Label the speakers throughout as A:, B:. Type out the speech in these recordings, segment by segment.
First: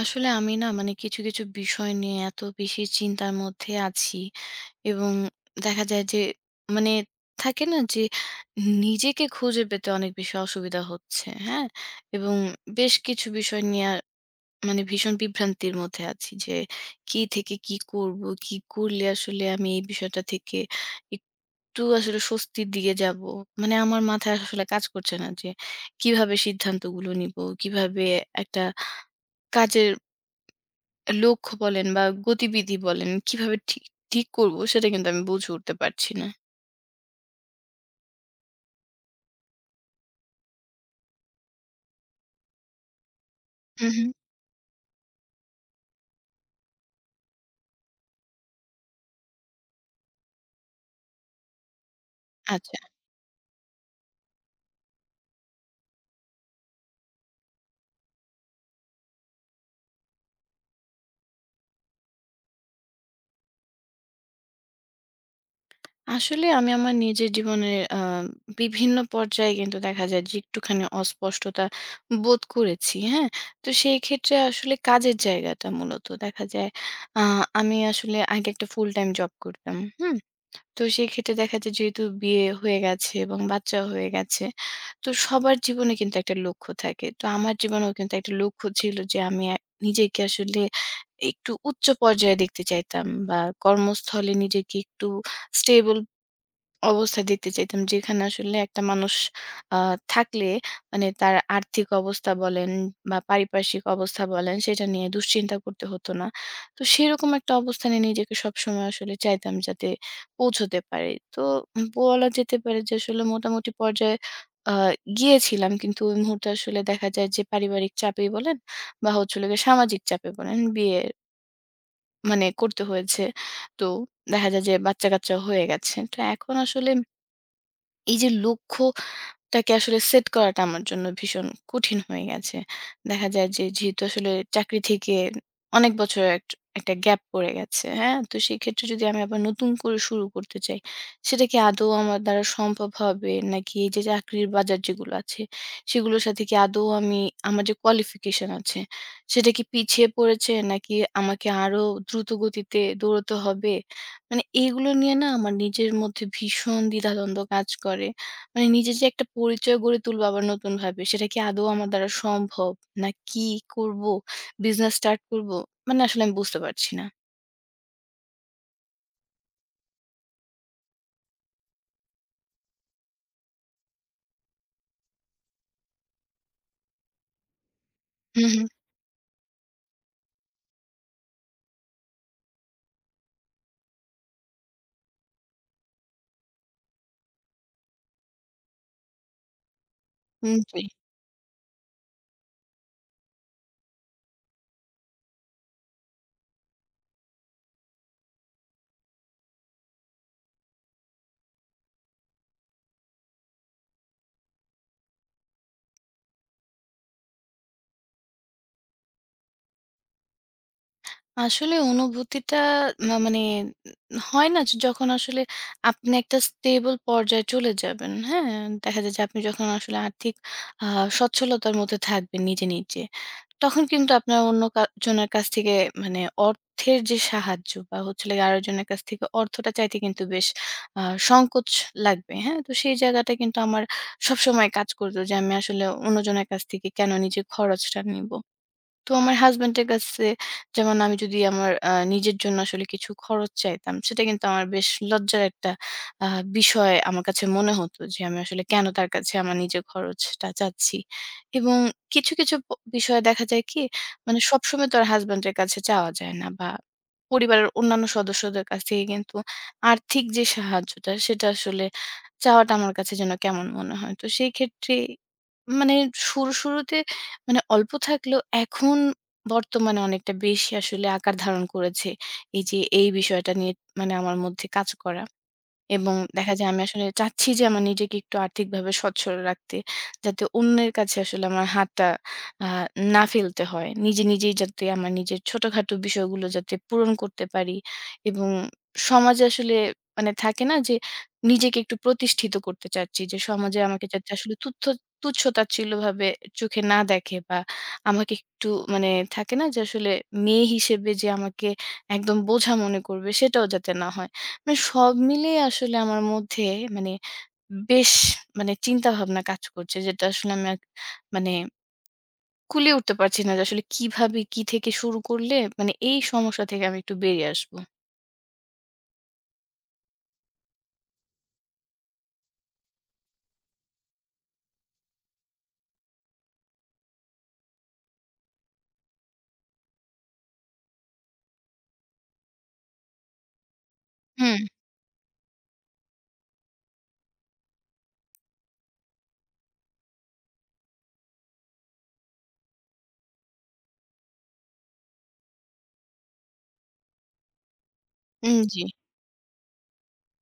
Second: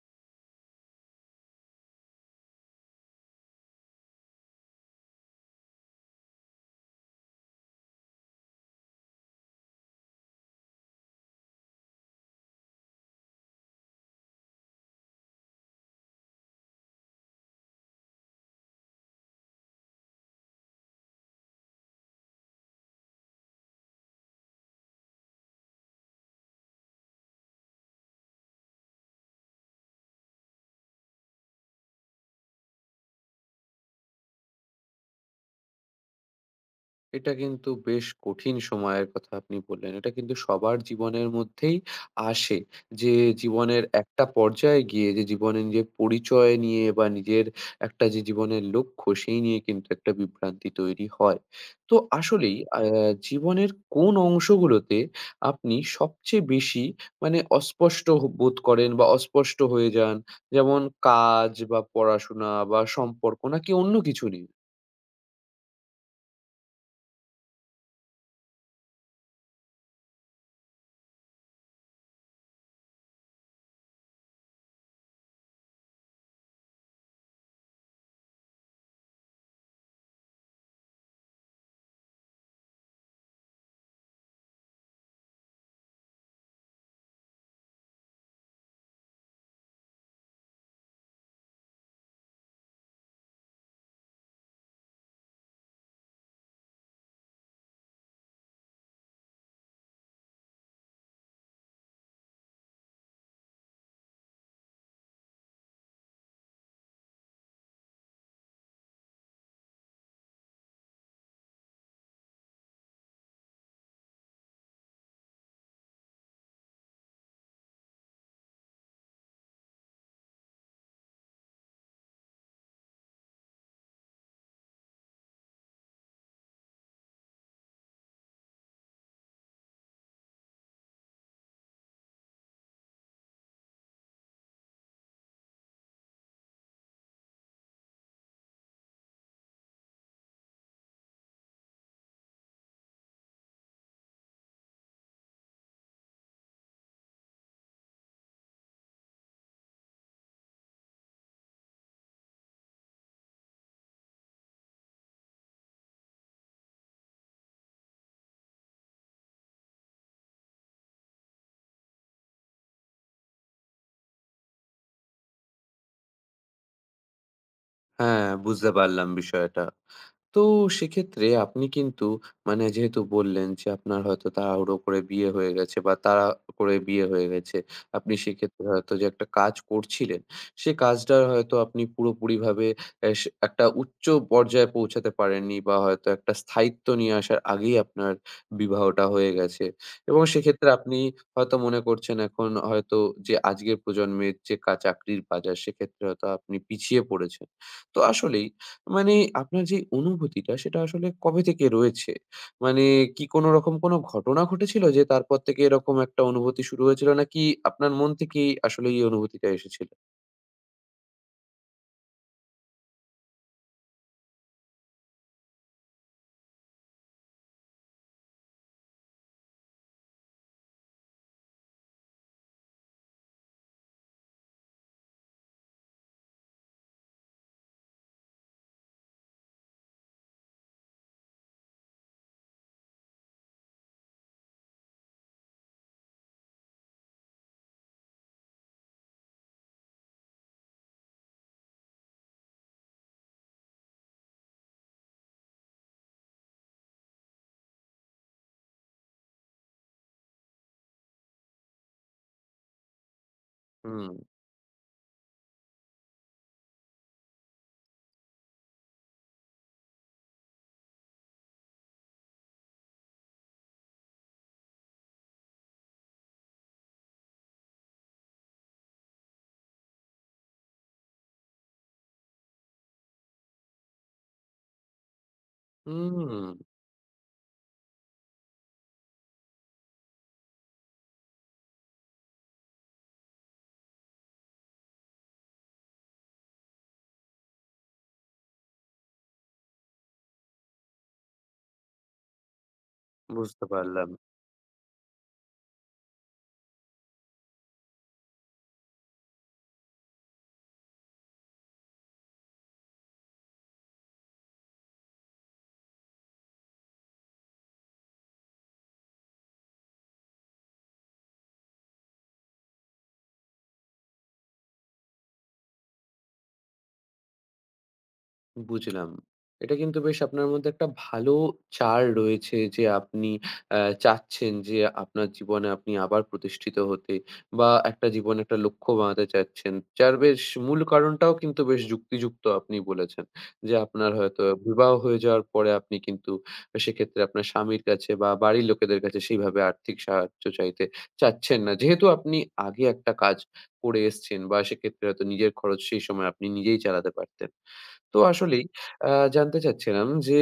A: আসলে আমি না মানে কিছু, কিছু বিষয় নিয়ে এত বেশি চিন্তার মধ্যে আছি এবং দেখা যায় যে মানে থাকে না যে নিজেকে খুঁজে পেতে অনেক বেশি অসুবিধা হচ্ছে। হ্যাঁ? এবং বেশ কিছু বিষয় নিয়ে ভীষণ বিভ্রান্তির মধ্যে আছি যে কি থেকে কি করব? কি করলে আসলে আমি এই বিষয়টা থেকে একটু আসলে স্বস্তির দিকে যাব? মানে আমার মাথায় আসলে কাজ করছে না যে কিভাবে সিদ্ধান্তগুলো নিব? কিভাবে একটা কাজের লক্ষ্য বলেন বা গতিবিধি বলেন কিভাবে ঠিক ঠিক করব সেটা কিন্তু আমি বুঝে উঠতে পারছি না।
B: এটা কিন্তু বেশ কঠিন সময়ের কথা আপনি বললেন। এটা কিন্তু সবার জীবনের মধ্যেই আসে। যে জীবনের
A: হুম, হুম।
B: একটা পর্যায়ে গিয়ে যে জীবনে নিজের পরিচয় নিয়ে বা নিজের একটা যে জীবনের লক্ষ্য সেই নিয়ে কিন্তু একটা বিভ্রান্তি তৈরি হয়। তো আসলেই
A: আচ্ছা।
B: জীবনের কোন অংশগুলোতে আপনি সবচেয়ে বেশি মানে অস্পষ্ট বোধ করেন বা অস্পষ্ট হয়ে যান? যেমন কাজ বা পড়াশোনা বা সম্পর্ক নাকি অন্য কিছু নিয়ে?
A: আসলে আমি আমার নিজের জীবনের বিভিন্ন পর্যায়ে কিন্তু দেখা যায় যে একটুখানি অস্পষ্টতা বোধ করেছি। হ্যাঁ? তো সেই ক্ষেত্রে আসলে কাজের জায়গাটা মূলত দেখা যায় আ আমি আসলে আগে একটা ফুল টাইম জব করতাম। হুম? তো সেক্ষেত্রে দেখা যায় যেহেতু বিয়ে হয়ে গেছে এবং বাচ্চা হয়ে গেছে, তো সবার জীবনে কিন্তু একটা লক্ষ্য থাকে। তো আমার জীবনেও কিন্তু একটা লক্ষ্য ছিল যে আমি নিজেকে আসলে একটু উচ্চ পর্যায়ে দেখতে চাইতাম বা কর্মস্থলে নিজেকে একটু স্টেবল অবস্থা দেখতে চাইতাম। যেখানে আসলে একটা মানুষ আ থাকলে মানে তার আর্থিক অবস্থা বলেন বা পারিপার্শ্বিক অবস্থা বলেন সেটা নিয়ে দুশ্চিন্তা করতে হতো না। তো সেরকম একটা অবস্থানে নিজেকে সবসময় আসলে চাইতাম যাতে পৌঁছতে পারি। তো বলা যেতে পারে যে আসলে মোটামুটি পর্যায়ে আ গিয়েছিলাম। কিন্তু ওই মুহূর্তে আসলে দেখা যায় যে পারিবারিক চাপেই বলেন বা হচ্ছে হলো গিয়ে সামাজিক চাপে বলেন বিয়ে করতে হয়েছে। তো দেখা যায় যে বাচ্চা-কাচ্চা হয়ে গেছে। তো এখন আসলে এই যে লক্ষ্যটাকে আসলে সেট করাটা আমার জন্য ভীষণ কঠিন হয়ে গেছে। দেখা যায় যে যেহেতু আসলে চাকরি থেকে অনেক বছর একটা গ্যাপ পড়ে গেছে, হ্যাঁ? তো সেক্ষেত্রে যদি আমি আবার নতুন করে শুরু করতে চাই, সেটা কি আদৌ আমার দ্বারা সম্ভব হবে? নাকি এই যে চাকরির বাজার যেগুলো আছে, সেগুলোর সাথে কি আদৌ আমি আমার যে কোয়ালিফিকেশন আছে, সেটা কি পিছিয়ে পড়েছে? নাকি আমাকে আরো দ্রুত গতিতে দৌড়তে হবে? মানে এগুলো নিয়ে না আমার নিজের মধ্যে ভীষণ দ্বিধাদ্বন্দ্ব কাজ করে। মানে নিজের যে একটা পরিচয় গড়ে তুলবো আবার নতুনভাবে, সেটা কি আদৌ আমার দ্বারা সম্ভব? না কি করব? বিজনেস স্টার্ট করব? মানে আসলে আমি বুঝতে পারছি না।
B: হ্যাঁ, বুঝতে পারলাম বিষয়টা। তো সেক্ষেত্রে আপনি কিন্তু মানে যেহেতু বললেন যে আপনার হয়তো তাড়াহুড়ো করে বিয়ে হয়ে গেছে বা তাড়া করে বিয়ে হয়ে গেছে। আপনি
A: হুম, হুম।
B: সেক্ষেত্রে হয়তো যে একটা কাজ করছিলেন, সে কাজটার হয়তো আপনি পুরোপুরিভাবে এস একটা উচ্চ পর্যায়ে পৌঁছাতে পারেননি বা হয়তো একটা স্থায়িত্ব নিয়ে আসার আগেই আপনার বিবাহটা হয়ে গেছে। এবং
A: হুম,
B: সেক্ষেত্রে
A: জি।
B: আপনি হয়তো মনে করছেন, এখন হয়তো যে আজকের প্রজন্মের যে চাকরির বাজার, সেক্ষেত্রে হয়তো আপনি পিছিয়ে পড়েছেন। তো আসলেই মানে আপনার যে অনুভূতিটা, সেটা আসলে কবে থেকে রয়েছে? মানে কি কোনো রকম কোনো ঘটনা ঘটেছিল যে তারপর থেকে এরকম একটা অনুভূতি শুরু হয়েছিল? নাকি আপনার মন থেকেই আসলে এই অনুভূতিটা এসেছিল?
A: আসলে অনুভূতিটা মানে হয় না যে যখন আসলে আপনি একটা স্টেবল পর্যায়ে চলে যাবেন, হ্যাঁ? দেখা যায় যে আপনি যখন আসলে আর্থিক আ সচ্ছলতার মধ্যে থাকবেন নিজে, নিজে। তখন কিন্তু আপনার অন্য জনের কাছ থেকে মানে অর্থের যে সাহায্য বা হচ্ছে হলো গিয়ে আরেকজনের কাছ থেকে অর্থটা চাইতে কিন্তু বেশ আ সংকোচ লাগবে। হ্যাঁ? তো সেই জায়গাটা কিন্তু আমার সবসময় কাজ করত যে আমি আসলে অন্যজনের কাছ থেকে কেন নিজের খরচটা নিব? তো আমার হাসব্যান্ডের কাছে যেমন আমি যদি আমার নিজের জন্য আসলে কিছু খরচ চাইতাম, সেটা কিন্তু আমার বেশ লজ্জার একটা আ বিষয় আমার কাছে মনে হতো যে, আমি আসলে কেন তার কাছে আমার নিজের খরচটা চাচ্ছি? এবং কিছু, কিছু বিষয়ে দেখা যায় কি?
B: হুম,
A: মানে সবসময় তো আর হাসব্যান্ডের কাছে চাওয়া যায় না বা পরিবারের অন্যান্য সদস্যদের কাছ থেকে কিন্তু আর্থিক যে সাহায্যটা, সেটা আসলে চাওয়াটা আমার কাছে যেন কেমন মনে হয়। তো সেই ক্ষেত্রে মানে শুরু, শুরুতে অল্প থাকলেও এখন বর্তমানে অনেকটা বেশি আসলে আকার ধারণ করেছে। এই যে এই বিষয়টা নিয়ে আমার মধ্যে কাজ করা। এবং
B: হুম,
A: দেখা যায় আমি আসলে চাচ্ছি যে আমার নিজেকে একটু আর্থিকভাবে সচ্ছল রাখতে। যাতে অন্যের কাছে আসলে আমার হাতটা আ না ফেলতে হয়। নিজে, নিজেই যাতে আমার নিজের ছোটখাটো বিষয়গুলো যাতে পূরণ করতে পারি এবং সমাজে আসলে থাকে না যে নিজেকে একটু প্রতিষ্ঠিত করতে চাচ্ছি যে
B: বুঝতে
A: সমাজে আমাকে
B: পারলাম।
A: যাতে আসলে তুচ্ছ-তাচ্ছিল্যভাবে চোখে না দেখে বা আমাকে একটু মানে থাকে না যে আসলে মেয়ে হিসেবে যে আমাকে একদম বোঝা মনে করবে সেটাও যাতে না হয়। মানে সব মিলিয়ে আসলে আমার মধ্যে মানে বেশ চিন্তাভাবনা কাজ করছে। যেটা আসলে আমি এক মানে কুলিয়ে উঠতে পারছি না যে আসলে কিভাবে কি থেকে শুরু করলে মানে এই সমস্যা থেকে আমি একটু বেরিয়ে আসবো।
B: বুঝলাম। এটা কিন্তু বেশ আপনার মধ্যে একটা ভালো চার রয়েছে, যে আপনি আ চাচ্ছেন যে আপনার জীবনে আপনি আবার প্রতিষ্ঠিত হতে বা একটা জীবনে একটা লক্ষ্য বানাতে চাচ্ছেন। যার বেশ মূল কারণটাও কিন্তু বেশ যুক্তিযুক্ত আপনি বলেছেন। যে আপনার হয়তো
A: হুম,
B: বিবাহ হয়ে যাওয়ার পরে আপনি কিন্তু সেক্ষেত্রে আপনার স্বামীর কাছে বা বাড়ির লোকেদের কাছে সেইভাবে আর্থিক সাহায্য চাইতে চাচ্ছেন না। যেহেতু আপনি আগে একটা কাজ করে এসছেন বা সেক্ষেত্রে হয়তো নিজের খরচ সেই সময় আপনি নিজেই চালাতে পারতেন। তো
A: হুম
B: আসলেই
A: জি।
B: আ জানতে চাচ্ছিলাম যে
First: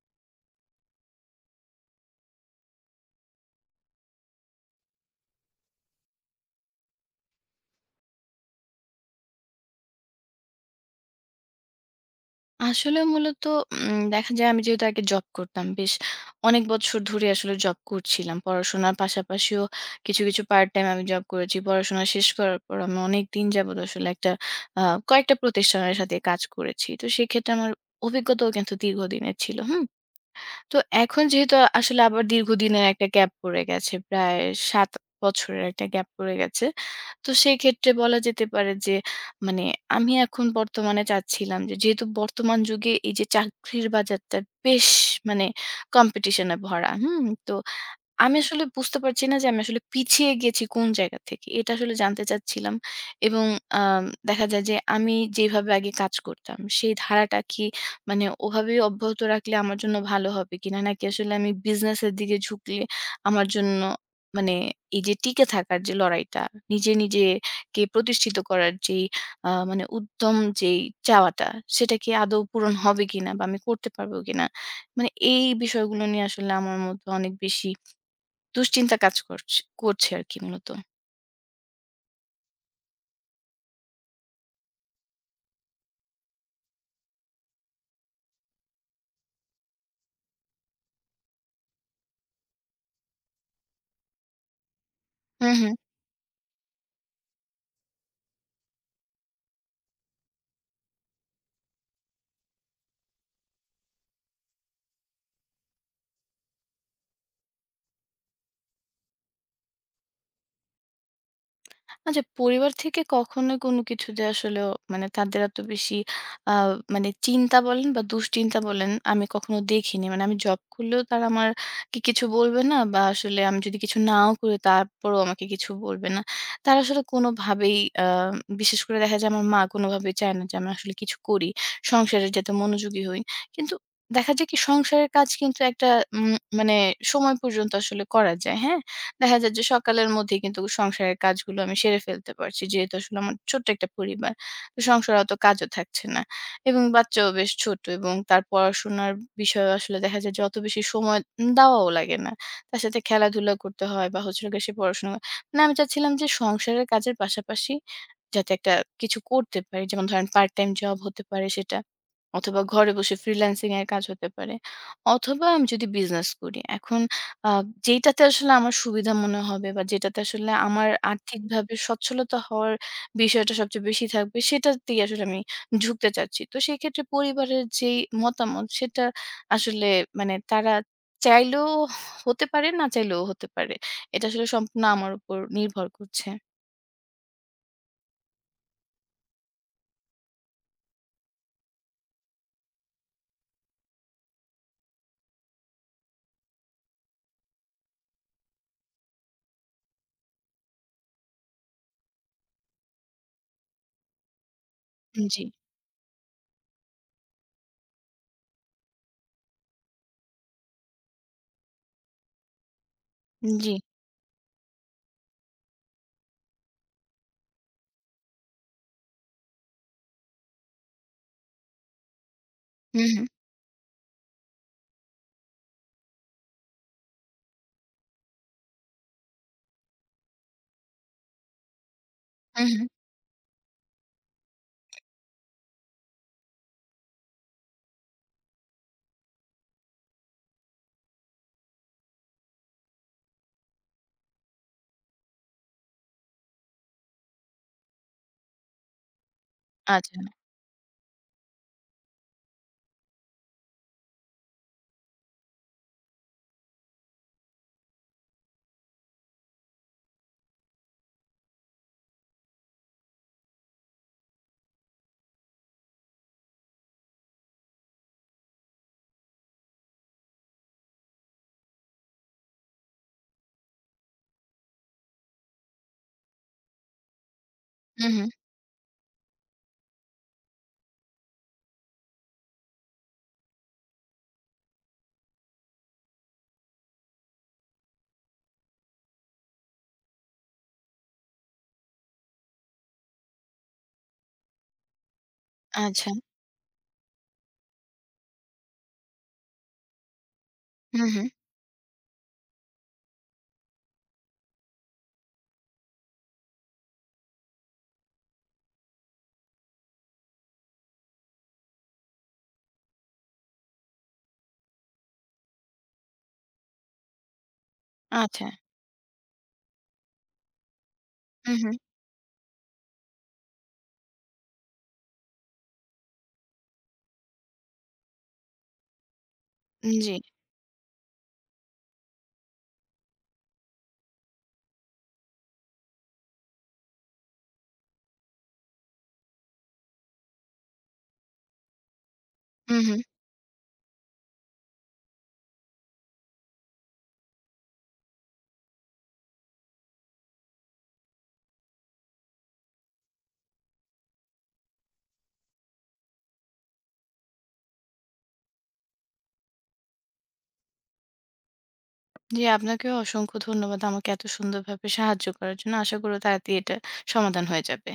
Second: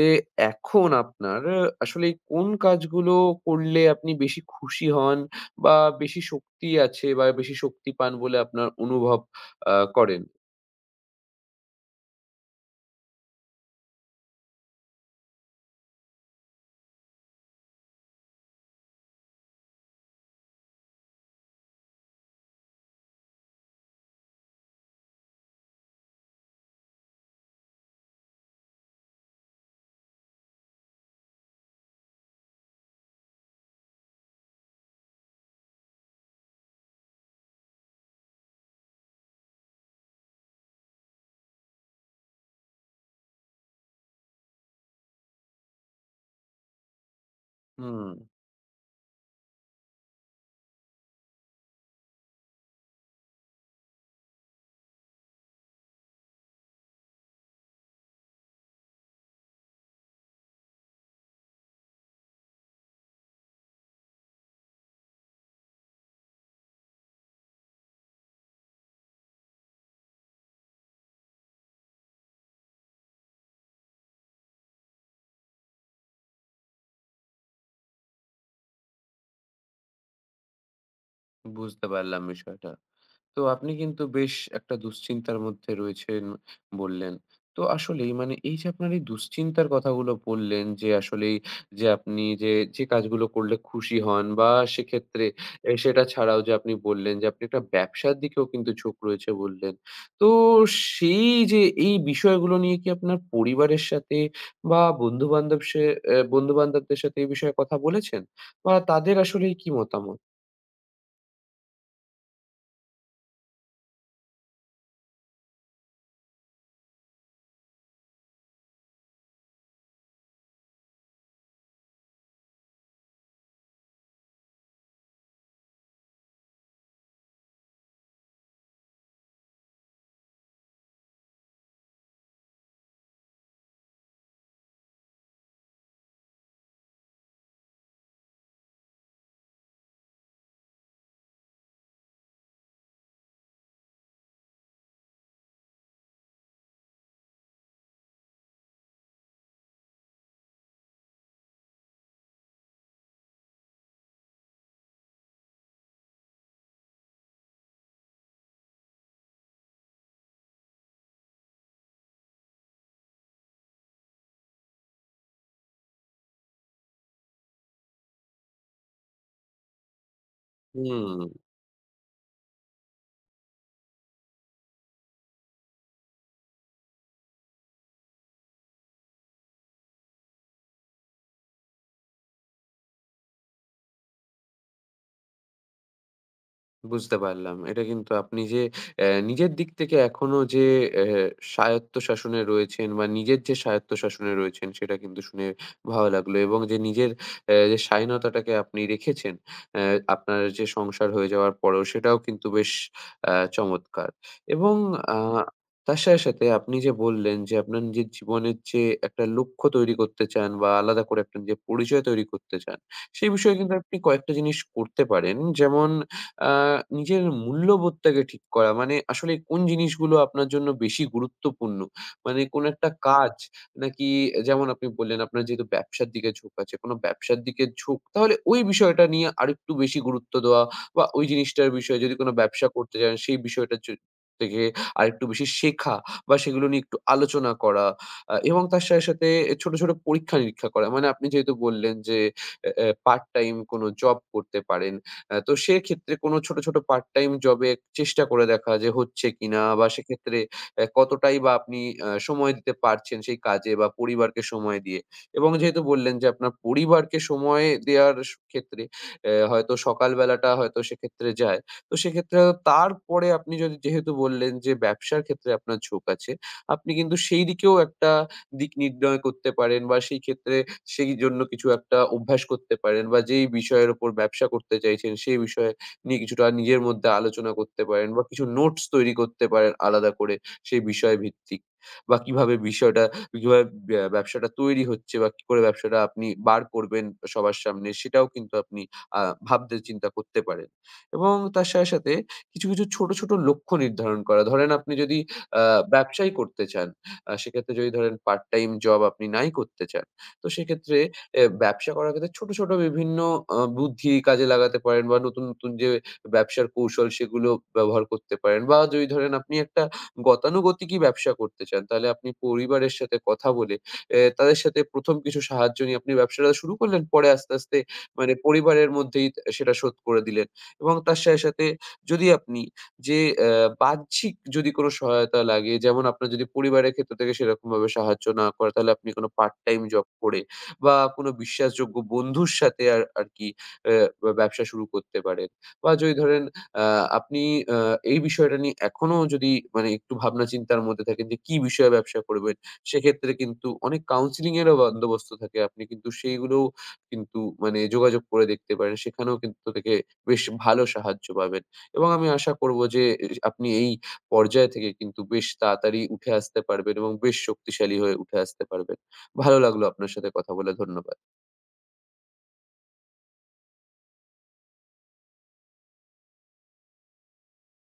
B: এখন আপনার আসলে কোন কাজগুলো করলে আপনি বেশি খুশি হন বা বেশি শক্তি আছে বা বেশি শক্তি পান বলে আপনার অনুভব করেন?
A: আসলে মূলত দেখা যায় আমি যেহেতু আগে জব করতাম, বেশ অনেক বছর ধরে আসলে জব করছিলাম। পড়াশোনার পাশাপাশিও কিছু, কিছু পার্ট টাইম আমি জব করেছি। পড়াশোনা শেষ করার পর আমি অনেকদিন যাবত আসলে একটা আ কয়েকটা প্রতিষ্ঠানের সাথে কাজ করেছি। তো সেক্ষেত্রে আমার অভিজ্ঞতাও কিন্তু দীর্ঘদিনের ছিল। হুম? তো এখন যেহেতু আসলে আবার দীর্ঘদিনের একটা গ্যাপ পড়ে গেছে, প্রায় ৭ বছরের একটা গ্যাপ পড়ে গেছে। তো সেই ক্ষেত্রে বলা যেতে পারে যে মানে আমি এখন বর্তমানে চাচ্ছিলাম যে যেহেতু বর্তমান যুগে এই যে চাকরির বাজারটা বেশ মানে কম্পিটিশন এ ভরা। হুম? তো
B: হুম,
A: আমি আসলে বুঝতে পারছি না যে আমি আসলে পিছিয়ে গেছি কোন জায়গা থেকে। এটা আসলে জানতে চাচ্ছিলাম। এবং আম দেখা যায় যে আমি যেভাবে আগে কাজ করতাম, সেই ধারাটা কি ওভাবেই অব্যাহত রাখলে আমার জন্য ভালো হবে কিনা? নাকি আসলে আমি বিজনেসের দিকে ঝুঁকলে আমার জন্য মানে এই যে টিকে থাকার যে লড়াইটা, নিজে নিজেকে প্রতিষ্ঠিত করার যেই আ মানে উদ্যম যেই চাওয়াটা, সেটা কি আদৌ পূরণ হবে কিনা বা আমি করতে পারবো কিনা? মানে এই বিষয়গুলো নিয়ে আসলে আমার মধ্যে অনেক বেশি দুশ্চিন্তা কাজ করছে করছে আরকি মূলত।
B: বুঝতে পারলাম বিষয়টা। তো আপনি কিন্তু বেশ একটা দুশ্চিন্তার মধ্যে রয়েছেন বললেন। তো আসলেই মানে এই যে আপনার এই দুশ্চিন্তার কথাগুলো বললেন, যে আসলেই যে আপনি যে কাজগুলো করলে খুশি হন বা সেক্ষেত্রে
A: হুম, হুম।
B: সেটা ছাড়াও যে আপনি বললেন যে আপনি একটা ব্যবসার দিকেও কিন্তু ঝোঁক রয়েছে বললেন। তো সেই যে এই বিষয়গুলো নিয়ে কি আপনার পরিবারের সাথে বা বন্ধু-বান্ধব সে অ্যা বন্ধু-বান্ধবদের সাথে এই বিষয়ে কথা বলেছেন? বা তাদের আসলেই কি মতামত?
A: আচ্ছা পরিবার থেকে কখনোই কোনো কিছুতে আসলেও মানে তাদের এত বেশি আ চিন্তা বলেন বা দুশ্চিন্তা বলেন আমি কখনো দেখিনি। মানে আমি জব করলেও তারা আমাকে কিছু বলবে না বা আসলে আমি যদি কিছু নাও করি তারপরেও আমাকে কিছু বলবে না। তারা আসলে কোনোভাবেই আ বিশেষ করে দেখা যায় আমার মা কোনোভাবেই চায় না যে আমি আসলে কিছু করি। সংসারে যাতে মনোযোগী হই। কিন্তু দেখা যায় কি সংসারের কাজ কিন্তু একটা উম মানে সময় পর্যন্ত আসলে করা যায়, হ্যাঁ? দেখা যায় যে সকালের মধ্যেই কিন্তু সংসারের কাজগুলো আমি সেরে ফেলতে পারছি। যেহেতু আসলে আমার ছোট্ট একটা পরিবার। তো সংসারে অত কাজও থাকছে না। এবং বাচ্চাও বেশ ছোট এবং তার পড়াশোনার বিষয়ে আসলে দেখা যায় যে অত বেশি সময় দেওয়াও লাগে না। তার সাথে খেলাধুলা করতে হয় বা হচ্ছে হলো গিয়ে সে পড়াশোনা করে। মানে আমি চাচ্ছিলাম যে সংসারের কাজের পাশাপাশি যাতে একটা কিছু করতে পারি। যেমন ধরেন পার্ট টাইম জব হতে পারে সেটা। অথবা ঘরে বসে ফ্রিল্যান্সিং এর কাজ হতে পারে। অথবা আমি যদি বিজনেস করি। এখন আ যেইটাতে আসলে আমার সুবিধা মনে হবে বা যেটাতে আসলে আমার
B: হুম।
A: আর্থিকভাবে সচ্ছলতা হওয়ার বিষয়টা সবচেয়ে বেশি থাকবে, সেটাতেই আসলে আমি ঝুঁকতে চাচ্ছি। তো সেক্ষেত্রে পরিবারের যেই মতামত, সেটা আসলে তারা চাইলেও হতে পারে, না চাইলেও হতে পারে। এটা আসলে সম্পূর্ণ আমার উপর নির্ভর করছে।
B: বুঝতে পারলাম। এটা কিন্তু আপনি যে নিজের দিক থেকে এখনো যে অ্যা স্বায়ত্তশাসনে রয়েছেন বা নিজের যে স্বায়ত্তশাসনে রয়েছেন, সেটা কিন্তু শুনে ভালো লাগলো এবং যে নিজের যে স্বাধীনতাটাকে আপনি রেখেছেন, অ্যা আপনার যে সংসার হয়ে যাওয়ার পরেও, সেটাও কিন্তু বেশ চমৎকার। এবং আ
A: জি,
B: তার সাথে, সাথে আপনি যে বললেন যে আপনার নিজের জীবনের যে একটা লক্ষ্য তৈরি করতে চান বা আলাদা করে একটা নিজের পরিচয় তৈরি করতে চান, সেই বিষয়ে
A: জি।
B: কিন্তু আপনি কয়েকটা জিনিস করতে পারেন। যেমন আ নিজের মূল্যবোধটাকে ঠিক করা। মানে আসলে কোন জিনিসগুলো আপনার জন্য বেশি গুরুত্বপূর্ণ? মানে কোন একটা
A: হুম, হুম,
B: কাজ, নাকি যেমন আপনি বললেন আপনার যেহেতু ব্যবসার দিকে ঝোঁক আছে, কোন ব্যবসার দিকে ঝোঁক, তাহলে ওই বিষয়টা নিয়ে আরেকটু বেশি গুরুত্ব দেওয়া বা ওই জিনিসটার বিষয়ে যদি কোন ব্যবসা
A: হুম, হুম।
B: করতে চান সেই বিষয়টার থেকে আরেকটু বেশি শেখা বা সেগুলো নিয়ে একটু আলোচনা করা, এবং তার সাথে, সাথে ছোট, ছোট পরীক্ষা-নিরীক্ষা করা। মানে আপনি যেহেতু বললেন যে এ এ পার্ট টাইম কোন জব করতে পারেন। তো সেক্ষেত্রে কোনো ছোট, ছোট পার্ট টাইম জবে চেষ্টা করে দেখা যে হচ্ছে কিনা, বা
A: আচ্ছা।
B: সেক্ষেত্রে কতটাই বা আপনি সময় দিতে পারছেন সেই কাজে বা পরিবারকে সময় দিয়ে। এবং যেহেতু বললেন যে আপনার পরিবারকে সময় দেওয়ার ক্ষেত্রে হয়তো সকাল বেলাটা হয়তো সেক্ষেত্রে যায়। তো সেক্ষেত্রে তারপরে আপনি যদি, যেহেতু বললেন যে ব্যবসার ক্ষেত্রে আপনার ঝোঁক আছে, আপনি কিন্তু সেই দিকেও একটা দিক নির্ণয় করতে পারেন বা সেই ক্ষেত্রে সেই জন্য কিছু একটা অভ্যাস করতে পারেন বা যেই বিষয়ের উপর ব্যবসা করতে চাইছেন সেই বিষয়ে নিয়ে কিছুটা নিজের মধ্যে আলোচনা করতে পারেন
A: হুম,
B: বা
A: হুম।
B: কিছু নোটস তৈরি করতে পারেন আলাদা করে সেই বিষয় ভিত্তিক, বা কিভাবে বিষয়টা, কিভাবে ব্যবসাটা তৈরি হচ্ছে বা কি করে ব্যবসাটা আপনি বার করবেন সবার সামনে, সেটাও কিন্তু আপনি আ ভাবতে চিন্তা করতে পারেন। এবং তার সাথে, সাথে কিছু, কিছু ছোট, ছোট লক্ষ্য নির্ধারণ করা। ধরেন আপনি যদি আ
A: আচ্ছা।
B: ব্যবসাই করতে চান, সেক্ষেত্রে যদি ধরেন পার্ট টাইম জব আপনি নাই করতে চান, তো সেক্ষেত্রে
A: হুম, হুম।
B: ব্যবসা করার ক্ষেত্রে ছোট, ছোট বিভিন্ন বুদ্ধি কাজে লাগাতে পারেন বা নতুন, নতুন যে ব্যবসার কৌশল সেগুলো ব্যবহার করতে পারেন। বা যদি ধরেন আপনি একটা গতানুগতিকই ব্যবসা করতে চান, তাহলে আপনি পরিবারের সাথে কথা বলে তাদের সাথে ১ম কিছু সাহায্য নিয়ে আপনি ব্যবসাটা শুরু করলেন। পরে আস্তে, আস্তে মানে
A: আচ্ছা।
B: পরিবারের মধ্যেই সেটা শোধ করে দিলেন। এবং তার সাথে,
A: হুম,
B: সাথে
A: হুম।
B: যদি আপনি যে বাহ্যিক যদি কোনো সহায়তা লাগে, যেমন আপনার যদি পরিবারের ক্ষেত্র থেকে সেরকমভাবে সাহায্য না করে, তাহলে আপনি কোনো পার্ট টাইম জব
A: জি।
B: করে বা কোনো বিশ্বাসযোগ্য বন্ধুর সাথে আরকি আ ব্যবসা শুরু করতে পারেন। বা যদি ধরেন আ আপনি আ এই বিষয়টা নিয়ে এখনো যদি মানে একটু ভাবনা চিন্তার মধ্যে থাকেন যে কি বিষয়ে ব্যবসা করবেন,
A: হুম, হুম।
B: সেক্ষেত্রে কিন্তু অনেক কাউন্সেলিং এরও বন্দোবস্ত থাকে। আপনি কিন্তু সেইগুলোও কিন্তু মানে যোগাযোগ করে দেখতে পারেন। সেখানেও কিন্তু থেকে বেশ ভালো সাহায্য পাবেন। এবং আমি আশা করবো যে আপনি এই পর্যায় থেকে কিন্তু বেশ তাড়াতাড়ি উঠে আসতে পারবেন এবং বেশ শক্তিশালী হয়ে উঠে আসতে পারবেন। ভালো লাগলো আপনার সাথে কথা বলে। ধন্যবাদ।
A: জি, আপনাকেও অসংখ্য ধন্যবাদ আমাকে এত সুন্দরভাবে সাহায্য করার জন্য। আশা করি তাড়াতাড়ি এটা সমাধান হয়ে যাবে।